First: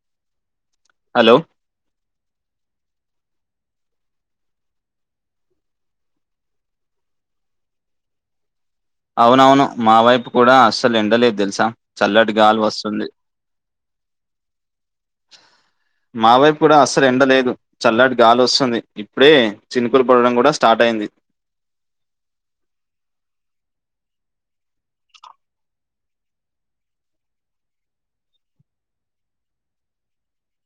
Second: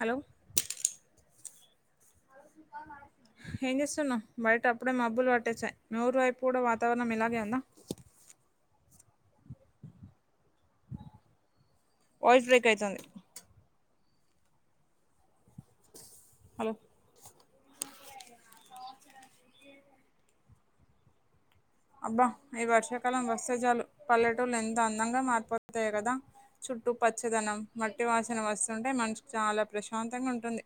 Hello hello బాగున్నారా ఏం చేస్తున్నావు బయట అప్పుడే మబ్బులు పట్టేసాయి మీ ఊరు వైపు కూడా వాతావరణం ఇలాగే ఉందా అవునవును మా వైపు కూడా అస్సలు ఎండలేదు తెలుసా చల్లటి వాయిస్ గాలి బ్రేక్ అయితుంది వస్తుంది మా వైపు హలో కూడా అస్సలు ఎండలేదు చల్లటి గాలి వస్తుంది ఇప్పుడే చినుకులు పడడం కూడా స్టార్ట్ అయింది అబ్బా ఈ వర్షాకాలం వస్తే చాలు పల్లెటూళ్లు ఎంత అందంగా మారిపోతాయి కదా చుట్టు పచ్చదనం మట్టి వాసన వస్తుంటే మనసుకు చాలా ప్రశాంతంగా ఉంటుంది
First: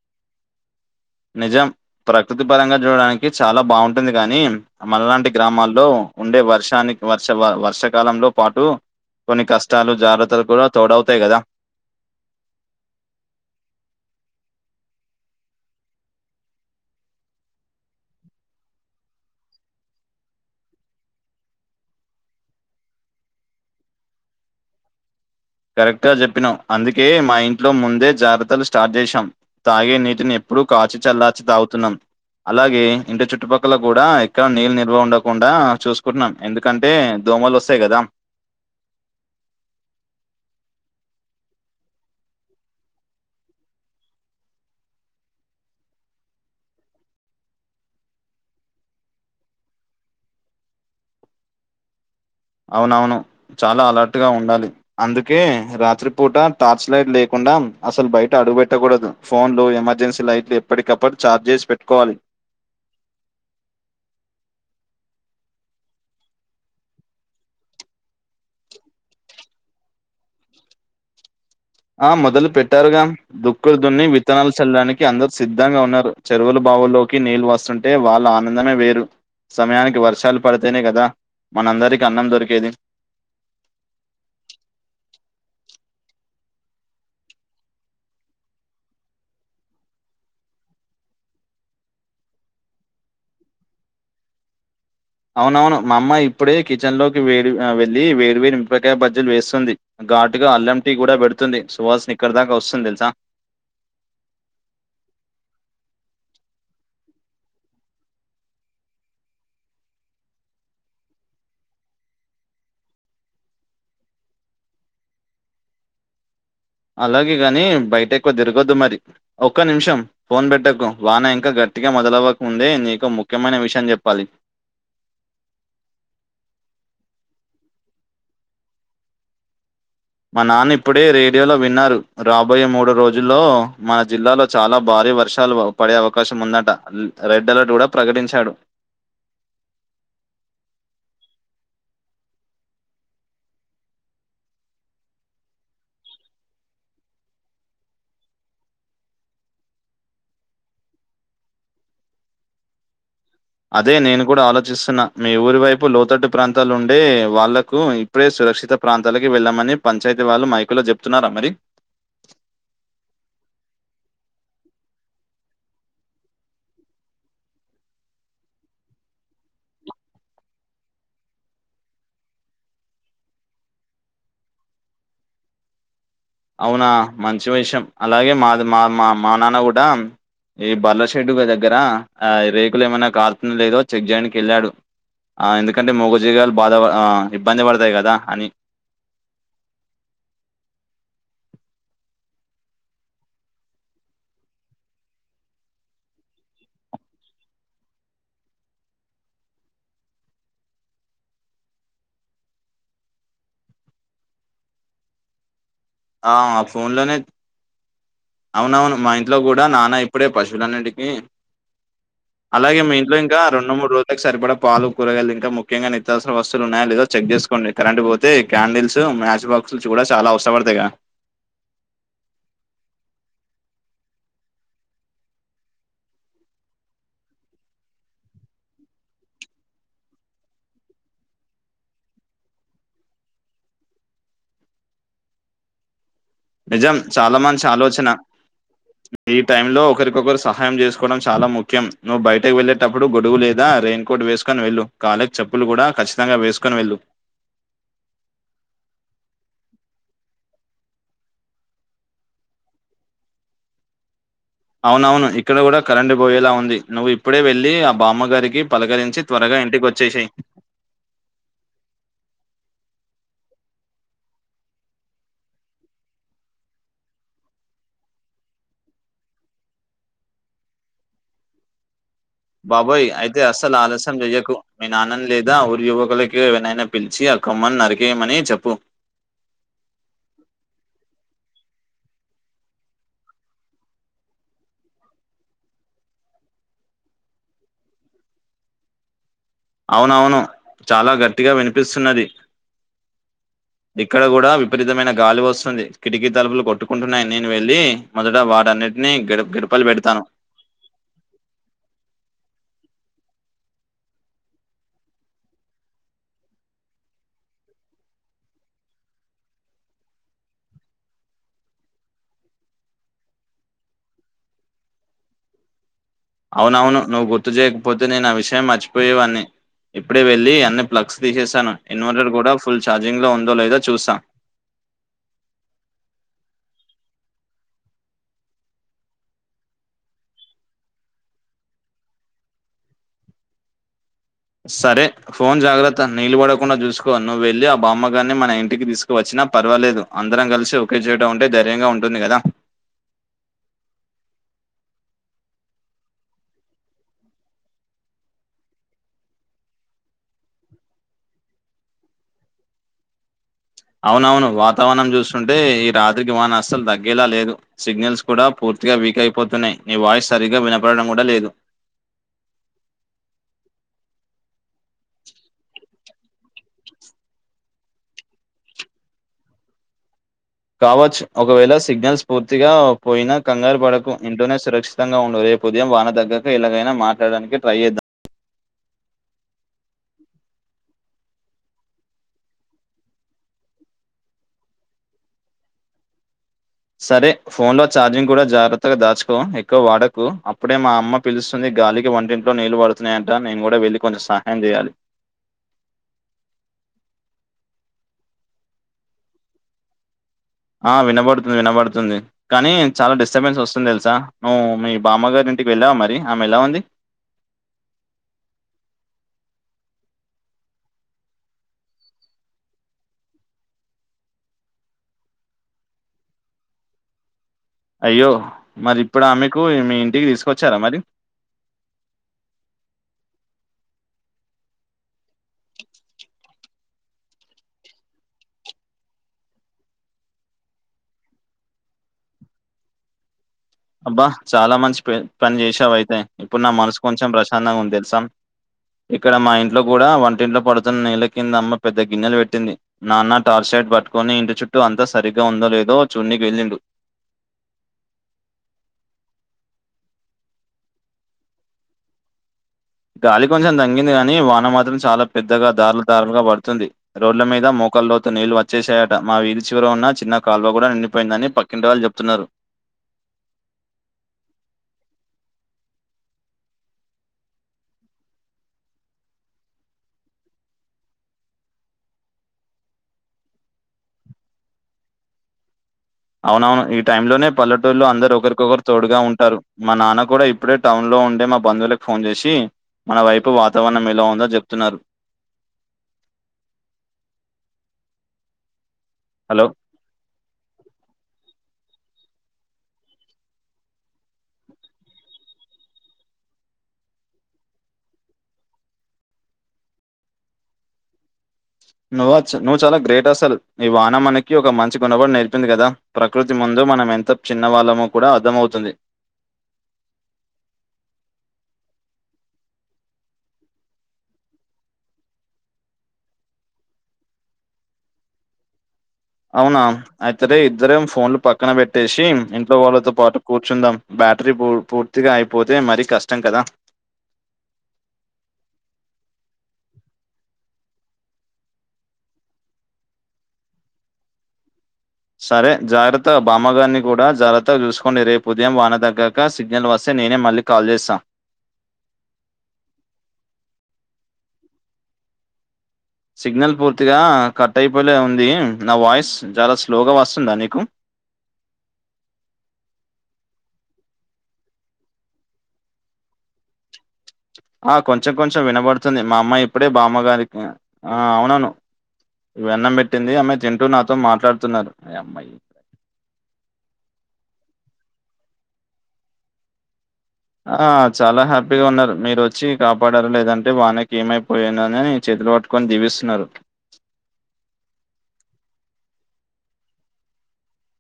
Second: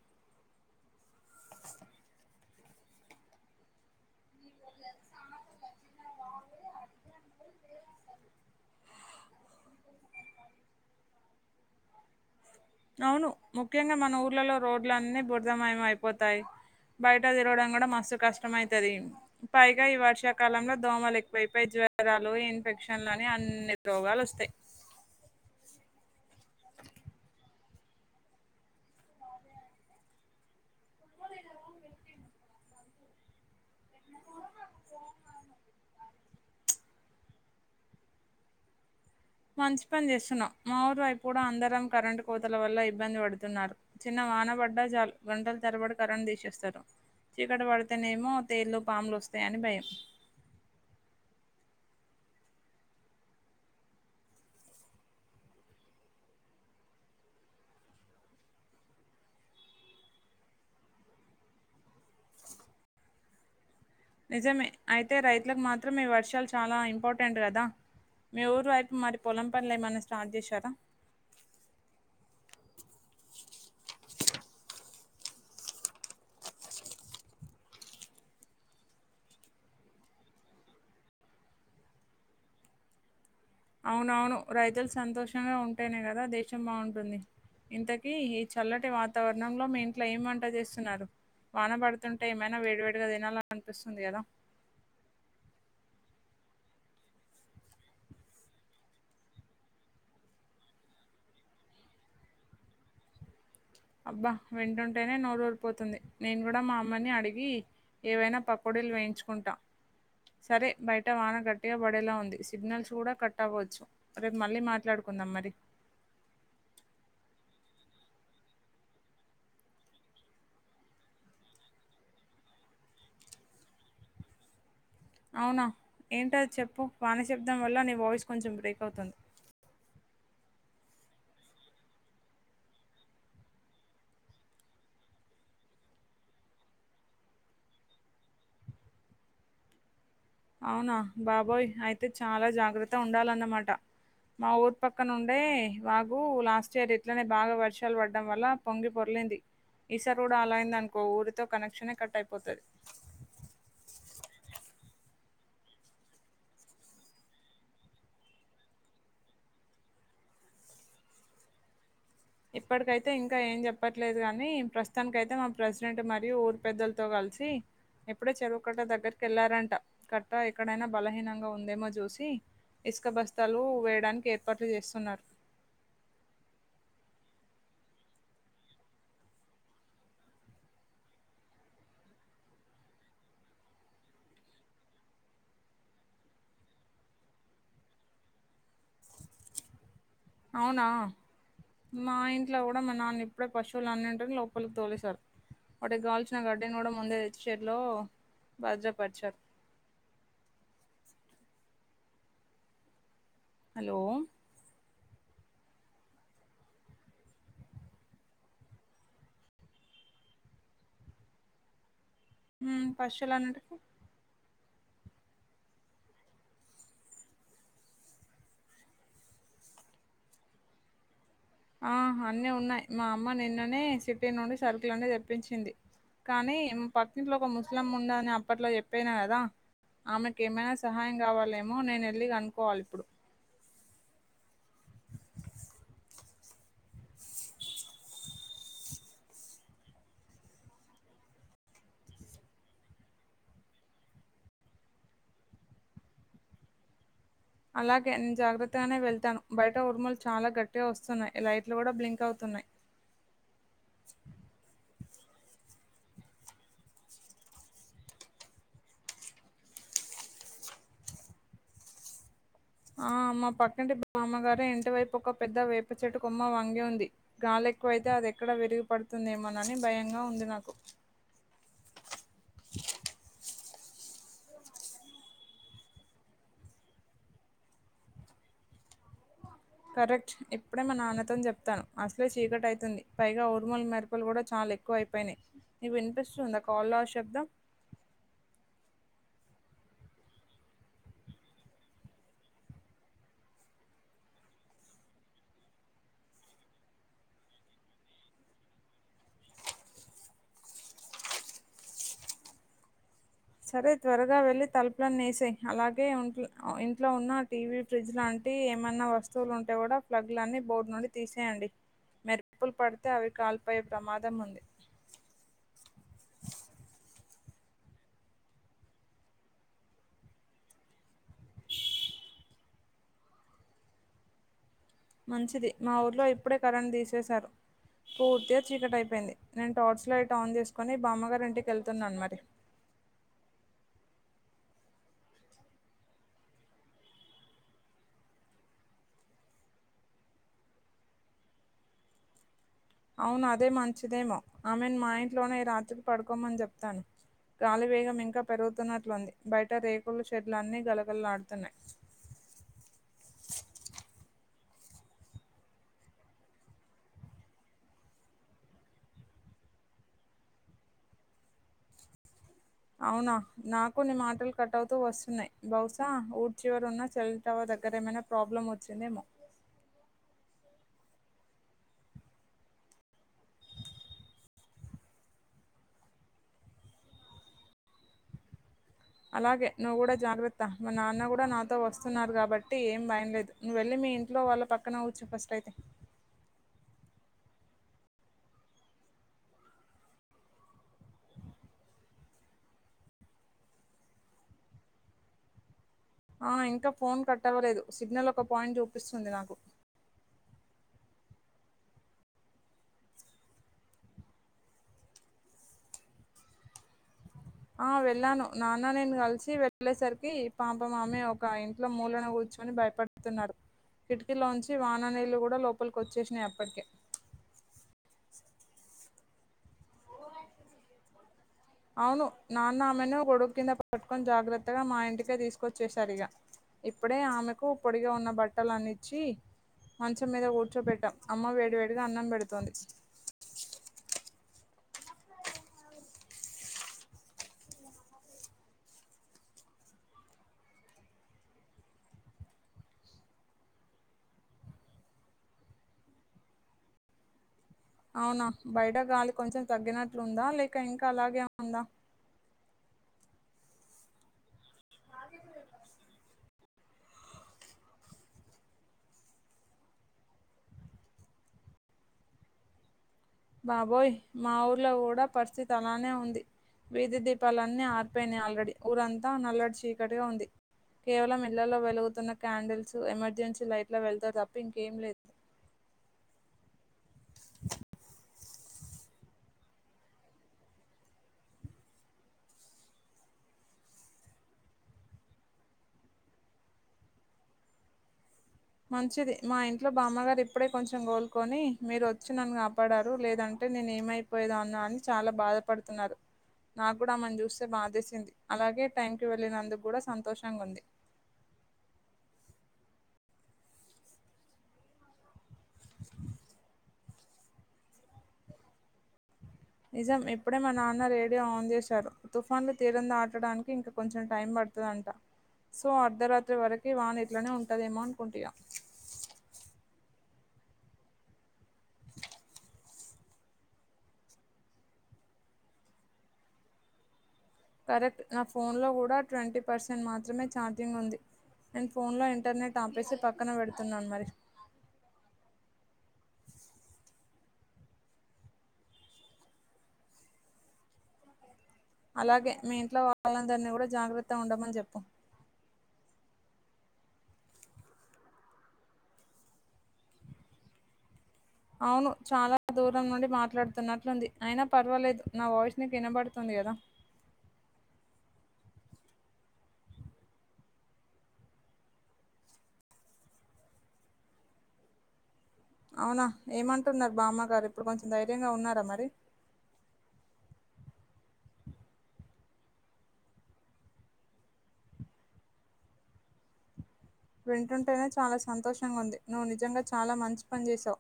నిజం ప్రకృతి పరంగా చూడడానికి చాలా బాగుంటుంది కానీ మనలాంటి గ్రామాల్లో ఉండే వర్షానికి వర్ష వ వర్షాకాలంలో పాటు కొన్ని కష్టాలు జాగ్రత్తలు కూడా తోడవుతాయి కదా అవును ముఖ్యంగా మన ఊర్లలో రోడ్లన్నీ బుర్ధమయ అయిపోతాయి బయట తిరగడం కూడా మస్తు కష్టమైతది పైగా ఈ వర్షాకాలంలో దోమలు ఎక్కువైపోయి జ్వరాలు ఇన్ఫెక్షన్లు అని అన్ని రోగాలు వస్తాయి కరెక్ట్ గా చెప్పినావ్ అందుకే మా ఇ ట్లో ముందే జాగ్రత్తలు స్టార్ట్ చేసాం తాగే నీటిని ఎప్పుడూ కాచి చల్లాచి తాగుతున్నాం అలాగే ఇంటి చుట్టుపక్కల కూడా ఎక్కడ నీళ్ళు నిల్వ ఉండకుండా చూసుకుంటున్నాం ఎందుకంటే దోమల్ వస్తాయి కదా మంచి పని చేస్తున్నావు మా ఊరి వైపు అందరం కరెంటు కోతల వల్ల ఇబ్బంది పడుతున్నారు చిన్న వానబడ్డ చాలు గంటలు తరబడి కరెంట్ తీసేస్తారు చీకటి పడితేనేమో తేలు పాములు వస్తాయని భయం అవునవును చాలా అలర్ట్ గా ఉండాలి అందుకే రాత్రిపూట టార్చ్ లైట్ లేకుండా అసలు బయట అడుగు పెట్టకూడదు ఫోన్లు ఎమర్జెన్సీ లైట్లు ఎప్పటికప్పుడు ఛార్జ్ చేసి పెట్టుకోవాలి నిజమే అయితే రైతులకు మాత్రం ఈ వర్షాలు చాలా ఇంపార్టెంట్ కదా మీ ఊరి వైపు మరి పొలం పనులు ఏమన్నా స్టార్ట్ చేశారా ఆ మొదలు పెట్టారుగా దుక్కులు దున్ని విత్తనాలు చల్లడానికి అందరు సిద్ధంగా ఉన్నారు చెరువులు వాగుళ్ళోకి నీళ్ళు వస్తుంటే వాళ్ళ ఆనందమే వేరు సమయానికి వర్షాలు పడితేనే కదా మనందరికీ అన్నం దొరికేది అవునవును రైతులు సంతోషంగా ఉంటేనే కదా దేశం బాగుంటుంది ఇంతకీ ఈ చల్లటి వాతావరణంలో మీ ఇంట్లో ఏం వంట చేస్తున్నారు వాన పడుతుంటే ఏమైనా వేడివేడిగా తినాలనపిస్తుంది కదా అవునవును మా అమ్మ ఇప్పుడే కిచెన్ లోకి వేడి అ వెళ్ళి వేడి వేడి మిరపకాయ బజ్జీలు వేస్తుంది ఘాటుగా అల్లం టీ కూడా పెడుతుంది సువాసన ఇక్కడ దాకా వస్తుంది తెలుసా అబ్బా వింటుంటేనే నోరు ఊరిపోతుంది నేను కూడా మా అమ్మాని అడిగి ఏవైనా పకోడీలు వేయించుకుంటా సరే బయట వాన గట్టిగా పడేలా ఉంది సిగ్నల్స్ కూడా కట్ అవ్వచ్చు రేపు మళ్ళీ మాట్లాడుకు కుదాం మరి అలాగే గాని బయట ఎక్కువ తిరగొద్దు మరి ఒక్క నిమిషం ఫోన్ పెట్టకు వాన ఇంకా గట్టి ట్టిగా మొదలవ్వకముందే నీకు ముఖ్యమైన విషయం చెప్పాలి అవునా ఏంటది చెప్పు వాన శబ్దం వల్ల నీ వాయిస్ కొంచెం బ్రేక్ అవుతుంది మా నాన్న ఇప్పుడే రేడియోలో విన్నారు రాబోయే మూడు రోజుల్లో మన జిల్లాలో చాలా భారీ వర్షాలు పడే అవకాశం ఉందట రెడ్ అలర్ట్ కూడా ప్రకటించాడు అవునా బాబోయ్ అయితే చాలా జాగ్రత్త ఉండాలన్నమాట మా ఊరు పక్క నుండే వాగు లాస్ట్ ఇయర్ ఇట్లనే బాగా వర్షాలు పడ్డం వల్ల పొంగి పొర్లి ర్లింది ఈసారి కుడా అలా అయిందనుకో ఊరితో కనెక్షనే కట్ అయిపోతది అదే నేను కూడా ఆలోచిస్తున్నా మీ ఊరి వైపు లోతట్టు ప్రాంతాళ్ళో ఉండే వాళ్ళకు ఇప్పుడే సురక్షిత ప్రాంతాలకి వెళ్లమని పంచాయతీ వళ్ళు మైకులో చెప్తున్నారా మరి ఇప్పటికైతే ఇంకా ఏం చెప్పట్లేదు కాని ప్రస్తుతాననికి అయితే మా ప్రెసిడెంట్ మరియు ఊరు పెద్దలతో కల్ ల్సి ఎప్పుడే చెరువు కట్ట దగ్గరికి వెళ్లారంట కట్ట్రా ఎక్కడైనా బలహీనంగా ఉందేమో చూసి ఇసుక బస్తాలు వేయడానికి ఏర్పాట్లు చేస్తున్నారు అవునా మంచి విషయం అలాగే మాది మా మా మా నాన్న కూడా ఈ బర్లా షెడ్డు గా దగ్గర ఆ రేకులు ఏమైనా కారుతుంద లేదో చెక్ చేయడానికేళ్ళాడు అ ఎందుకంటే మూగ జివాలు బాధ అ ఇబ్బంది పడుతాయి కదా అని అవునా మా ఇంట్లో కూడా మా నాన్న ఇప్పుడే పశువులన్నింటిని లోపలికి తోలేశారు వాటికి కావాల్సిన గాడ్ని కూడా ముందే తెచ్చి షెడ్ లో భద్రపరిచారు హలో ఆ ఫోన్ లోనే అవును అవును మా ఇంట్లో కూడా నాన్న ఇప్పుడే పశువులన్నింటికి అలాగే మీ ఇంట్లో పశువులు ఇంకా రెండు అన్నింటికి మూడు రోజులకు సరిపడా పాలు కూరగాలు ఇంకా ముఖ్యంగా నిత్యవసర వస్తువులు ఉన్నాయా లేదో చెక్ చేసుకోండి కరెంట్ పోతే క్యాంల్స్ మ్యాచ్ బాక్ క్స్ కుడా చాలా అవసర పడుతయ్ గా ఆ అన్నీ ఉన్నాయి మా అమ్మ నిన్ననే సిటీ నుండి సరుకుల్ అని తెప్పించింది కానీ మా పక్క ఇంట్లో ఒక ముసలమ్మ ఉంది అని అప్పట్లో చెప్పినా కదా ఆమె కేమైనా సహాయం కావాలేమో నేను వెళ్లి అనుకోవాలి ఇప్పుడు నిజం చాలా మంచి ఆలోచన ఈ టైమ్ లో ఒకరికొకరు సహాయం చేసుకోవడం చాలా ముఖ్యం నువ్వు బయటకి వెళ్లేటప్పుడు గొడుగు లేదా. రైయిన్ కోట్ వేసుకొని వెళ్ళు కాలకి చెప్పులు కూడా ఖచ్చితంగా వేసుకొని వెళ్ళు. అలాగే నేను జాగ్రత్తగానే వెళ్తాను బయట ఉర్ములు చాలా గట్టిగా వస్తున్నాయి లైట్లు కూడా బ్లింక్ అవుతున్నాయి. చు. అవునవును ఇక్కడ కూడా కరెంట్ పోయేలా ఉంది నువ్వు ఇప్పుడే వెళ్ళి ఆ బామ్మగారికి పలకరించి త్వరగా ఇంటికి. వచ్చే సేయ్. సుక్ సుక్. ఆ మా పక్కంటి మామ్మగారి ఇంటివైపు ఒక పెద్ద వేప చెట్టు కొమ్మ వంగి ఉంది గాలి. ఎక్కువైతే అది ఎక్కడ విరిగుపడుతుందేమోనని భయంగా ఉంది నాకు. బాబాయ్ అయితే అస అసలు ఆలస్యం చెయ్యకు మీ నాన్నని లేదా ఊరి యువకులకుకి ఏవనైనా పిలిచి ఆ కొమ్మని నరికేయమని చెప్పు. కరెక్ట్ ఇప్పుడే మా నాన్న తో చెప్. అసలే చీకటి అయితుంది పైగా ఊర్మలు మెరుపులు కూడా చాలా ఎక్కువ అయిపోయినాయి మీకు వినిపిస్తుందా. కాల్ లి శబ్దం. అవునవును చాలా గట్టిగా వినిపిస్తున్నది. ఆ. ఇక్కడ కూడా విపరీతమైన గాలి వస్తుంది కిటికీ తలుపులు కొట్టుకుంటున్నాయి నేను వెళ్ళి మొదట వాడన్ని. న్నిటిని గ గడపలు పెడతాను. సుచ్ సుచ్. సరే త్వరగా వెళ్లి తలుపులన్నీ వేసేయ్ అలాగేం ఇంట్లో ఉన్న టీవీ ఫ్రిడ్జ్ లాంటి. టి ఏమైన్నా వస్తువులు ఉంటే కూడా ప్లగ్లన్నీ బోర్డు నుండి తీసేయండి. మెరుపులు పడితే అవి కాల్ పోయే ప్రమాదం ఉంది. అవునవును నువ్వు గుర్తు చేయకపోతే నేను ఆ విషయం మర్చిపోయేవాన్ని. ఇప్పుడే వెళ్లి అన్ని ప్లగ్స్ తీసేసాను ఇన్వర్టర్ కూడా ఫుల్ ఛార్జింగ్ లో ఉందో లేదో చూస్తా. మంచిది మా ఊర్లో ఇప్పుడే కరెంట్ తీసేశారు. పూర్తిగా చీకటి అయిపోయింది నేను టార్చ్ లైట్ ఆన్ చేసుకొని బామ్మగారి ఇంటికి వెళ్తున్నాను మరి. హా. సరే ఫోన్ జాగ్రత్త నీలు బడకుండా చూసుకో నువ్వు వెళ్ళి ఆ బామ్మగారిని మన ఇంటికి తీసుకువచ్చి న పర్వాలేదు అందరం కలిసి ఒకే చోట ఉంటే ధైర్యంగా ఉంటుంది కదా. అవును అదే మంచిదేమో ఆమెను మా ఇంట్లోనే ఈ రాత్రికి పడుకోమని చెప్తాను. గాలి వేగం ఇంకా పెరుగుతున్నట్లుంది బయట రేకులు షెడ్లు అన్నీ గలగల్లాడుతున్నాయి. ఆ ఆ. అవునవును వాతావరణం చూస్తుంటే ఈ రాత్రికి వాన అసలు తగ్గేలా లేదు సిగ్నల్స్ కూడా పూర్తి. పూర్తిగా వీక్ అయిపోతున్నాయి నీ వాయిస్ సరిగ్గా వినపడడం కూడా లేదు. దా ది. అవునా నాకు నీ మాటలు కట్ అవుతూ వస్తున్నాయి బహుశా ఊరు చివరు ఉన్నా సెల్ టవర్ దగ్గర ఏమైనా ప్రాబ్లమ్ వచ్చిందేమో. కావచ్చు ఒకవేళ సిగ్నల్స్ పూర్తిగా పోయినా కంగారు పడకు ఇంట్లోనే సురక్షితంగా ఉండు. రేపు ఉదయం వాన దగ్గక ఎలాగైనా మాట్లాడానికి ట్రై చేద్దాం. ఆ. అలాగే నువ్వు కూడా జాగ్రత్త మా నాన్న కూడా నాతో వస్తున్నారు కాబట్టి ఏం భయంలేదు నువ్వు వెళ్ళి మీ. మీ ఇంట్లో వాళ్ళ పక్కన కూర్చొ ఫస్ట్ అయితే. సరే ఫోన్ లో ఛార్జింగ్ కూడా జాగ్రత్తగా దాచుకో ఎక్కువ వాడకు అప్పుడే మా అమ్మ పిలుస్తుంది గాలికి వంటింట్లో నీళ్ళు పడుతున్నాయంట నేను కూడా వెళ్ళి కొంచెం సహాయం చేయాలి ఆ ఇంకా ఫోన్ కట్టవ్వలేదు సిగ్నల్ ఒక పాయింట్ చూపిస్తుంది. నాకు ఆ వినబడుతుంది వినబడుతుంది కానీ చాలా డిస్టర్బెన్స్ వస్తుంది తెలుసా నువ్వు మీ బామ్మగారి ఇంటికి వెల్ ళ్ళవా మరి ఆమె ఎలా ఉంది ఆ వెళ్ళాను నాన్న నేను కలిసి వెళ్ళేసరికి పాపం మా మమ్మీ ఒక ఇంట్లో మూలన కూర్చు కూర్చుని భయపడుతున్నాడు కిటికీలోంచి వాన నీళ్ళలు కూడా లోపలికి వచ్చేసినాయి అప్పటికే అయ్యో మరి ఇప్పుడు ఆమెకు మీ ఇంటికి తీసుకొచ్చారా మరి అవును నాన్న ఆమెను కొడుకు కింద పట్టుకొని జాగ్రత్తగా మా ఇంటికే తీసుకొచ్చేశారు ఇగా ఇప్పుడే ఆమెకు పొడిగా ఉన్న బట్టలు అన్నిచ్చి మంచం మీద కూర్చోబెట్టాం అమ్మ వేడివేడిగా అన్నం పెడుతోంది అబ్బా చాలా మంచి ప- పని చేశావు అయితే ఇప్పుడు నా మనసు కొంచెం ప్రశాంతంగా ఉంది తెలుసా ఇక్కడ మా ఇంట్లో కూడా వంటింట్లో పడుతున్న నీళ్ళ కింద అమ్మ పెద్ద గిన్నెలు పెట్టింది. నాన్న టార్చర్ పట్టుకొని ఇంటి చుట్టూ అంతా సరిగ్గా ఉందో లేదో చూడానీకి వెల్లిండు అవునా బయట గాలి కొంచెం తగ్గినట్లు ఉందా లేక ఇంకా అలాగే ఉందా గాలి కొంచెం తగ్గింది గాని వాన మాత్రం చాలా పెద్దగా దారులు దారులుగా పడుంతుంది తుంది రోడ్ల మీద మోకాలు లోతు నీళ్లు వచ్చేసాయట మా వీది చివర ఉన్న చిన్న కాల్వ కూడా నిండిపోయిందని పకింటి వాళ్ళు చెప్తున్నారు బాబోయ్ మా ఊర్లో కూడా పరిస్థితి అలానే ఉంది వీధి దీపాలన్నీ ఆర్పోయినాయి ఆల్రెడీ ఊరంతా నల్లడి చీకటిగా ఉంది. కేవలం ఇళ్లలో వెలుగుతున్న క్యాండల్స్ ఎమర్జెన్సీ లైట్లో వెళ్తా తప్ప ఇంకేం లేదు అవునవును ఈ టైం లోనే పల్లెటూరులో అందరు ఒకరికొకరు తోడుగా ఉంటారు. మా నాన్న కూడా ఇప్పుడే టౌన్ లో ఉండే మా బంధువులకు ఫోన్ చేసి మన వైపు వాతావరణం ఎలా ఉందోని అని చెప్తూతున్నారు. మంచిది మా హలో ఇంట్లో బామ్మగారు ఇప్పుడే కొంచెం కోలుకొని మీరు వచ్చి నన్ను కాపాడారు లేదంటే నేను ఏమైపోయేదన్నో అని చాలా బాధపడుతున్నారు. నాకు కూడా అమను చూస్తే బాధేసింది. అలాగే టైంకి వెళ్ళినందుకు కూడా సంతోషంగా ఉంది. నువ్వా నువ్వు చాలా గ్రేట్ అసలు ఈ వాన మనకి ఒక మంచి గునపటం నేర్పి పింది కదా ప్రకృతి ముందు మనం ఎంత చిన్న వాళ్ళమో కూడా అర్థం అవుతుంది నిజం ఇప్పుడే మా నాన్న రేడియో ఆన్ చేశారు తుఫాన్లు తీరం దాటడానికి ఇంకా కొంచెం టైం పడు తది అంట సో అర్ధరాత్రి వరక వాన ఇట్లానే ఉంటదేమో అనుకుంట ఇరే ఇద్దరం ఫోన్లు పక్కన పెట్టేసి ఇంట్లో వాళ్ళతో పాటు కూర్చుందాం బ్యాటరీ పూర్తిగా అయిపోతే మరీ కష్టం కదా కరెక్ట్ నా ఫోన్ లో కూడా ట్వంటీ పర్సెంట్ మాత్రమే ఛార్జింగ్ ఉంది నేను ఫోన్లో ఇంటర్నెట్ ఆపేసి పక్కన పెడుతున్నాను మరి సరే జాగ్రత్త బామ్మగారిని కూడా జాగ్రత్తగా చూసుకోండి రేపు ఉదయం వాన తగ్గక సిగ్నల్ వస్తే నేనే మళ్ళీ కాల్ చేస్తా అలాగే మీ ఇంట్లో వాళ్ళందరినీ కూడా జాగ్రత్త ఉండమని చెప్పు సిగ్నల్ పూర్తిగా కట్ అయిపోలే ఉంది. నా వాయిస్ చాలా స్లోగా వస్తుందా నీకు అవును చాలా దూరం నుండి మాట్లాడుతున్నట్లుంది అయినా పర్వాలేదు నా వాయిస్ నీకు వినబడుతుంది. కదా ఆ కొంచెం కొంచెం వినబడుతుంది మా అమ్మ ఇప్పుడే బామ్మగారికి ఆ అవునవును వెన్నం పెట్టింది అమ్మాయి తింటూ నాతో మాట్లాడుతున్నారు ఆ అమ్మాయి అవునా ఏమంటున్నారు బామ్మ గారు ఇప్పుడు కొంచెం ధైర్యంగ ఉన్నారా మరి ఆ చాల హ్యాపీగా ఉన్నారు మీరు వచ్చి కాపాడారు లేదంటే వానకి ఏమైపోఏనని [unintelligible] పట్టుకొని దీవిస్తున్నారు వింటుంటేనే చాలా సంతోషంగా ఉంది నువ్వు నిజంగా చాలా మంచి పని చేసావు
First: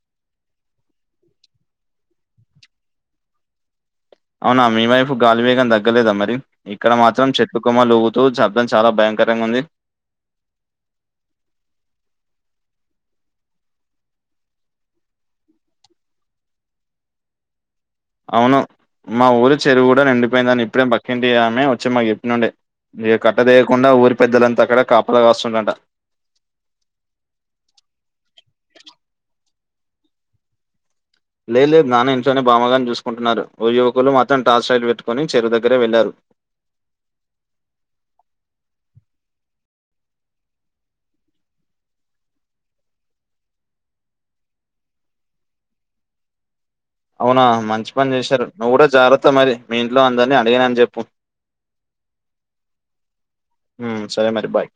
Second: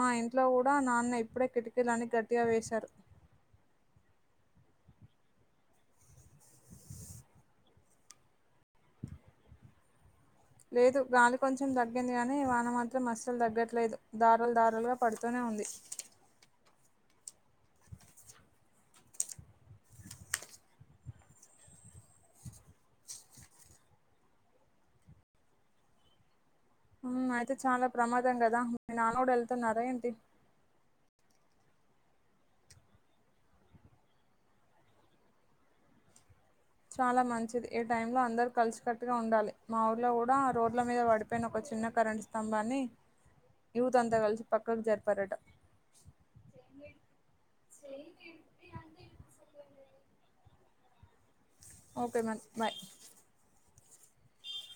మా ఇంట్లో కూడ నాన్న ఇప్పుడే కిటికీలన్ని గట్టిగా వేశారు అవునా మీ వైపు గాలి వేగం తగ్గలేదా మరి ఇక్కడ మాత్రం చెట్టు కొమ్మలు ఉగుతు శబ్దం చాల భయం కరంగా ఉంది లేదు గాలి కొంచెం తగ్గింది గానీ వాన మాత్రం మస్సలు తగ్గట్లేదు దరు దారులుగా పడుతూనే అంది అవును మా ఊరి చెరువు కూడ నిండిపోయిందని ఇప్పుడే మ పక్కింటి ఆమె వచ్చే మాకు చెప్ప నుండే మీ కట్ట తీయకుండా ఊరి పెద్దలంతా అక్కడ కాపల కాస్తురంట ఆ అయితే చాల ప్రమాదం కదా మీ నాన్న కూడ వెళ్తున్నార ఏంటి లేదు లేదు నాన్న ఇంట్లోనే బామగారిని చూసుకుంటున్నారు ఓ యువకులు మాత్రం టార్చ్ స్టట్ పెట్టుకుని చెరువు దగ్గర వెళ్లారు చాల మంచిది ఏ టైమ్ లో అందరు కలిసికట్టుగా ఉండాలి మా ఊర్లో కూడా రోడ్ల మీద పడిపోయిన [unintelligible] చిన్న కరెంట్ స్తంభాన్ని యూత్ అంతా కలిసి పక్కకు జరిపారట అవునా మంచి పని చేశారు నువ్వు కూడ జగ్రత్తా మరి మీ ఇంట్లో అందరినీ అడిగనాని చెప్పు ఓకే మ్యామ్ బాయ్ హు సరే మరి బాయ్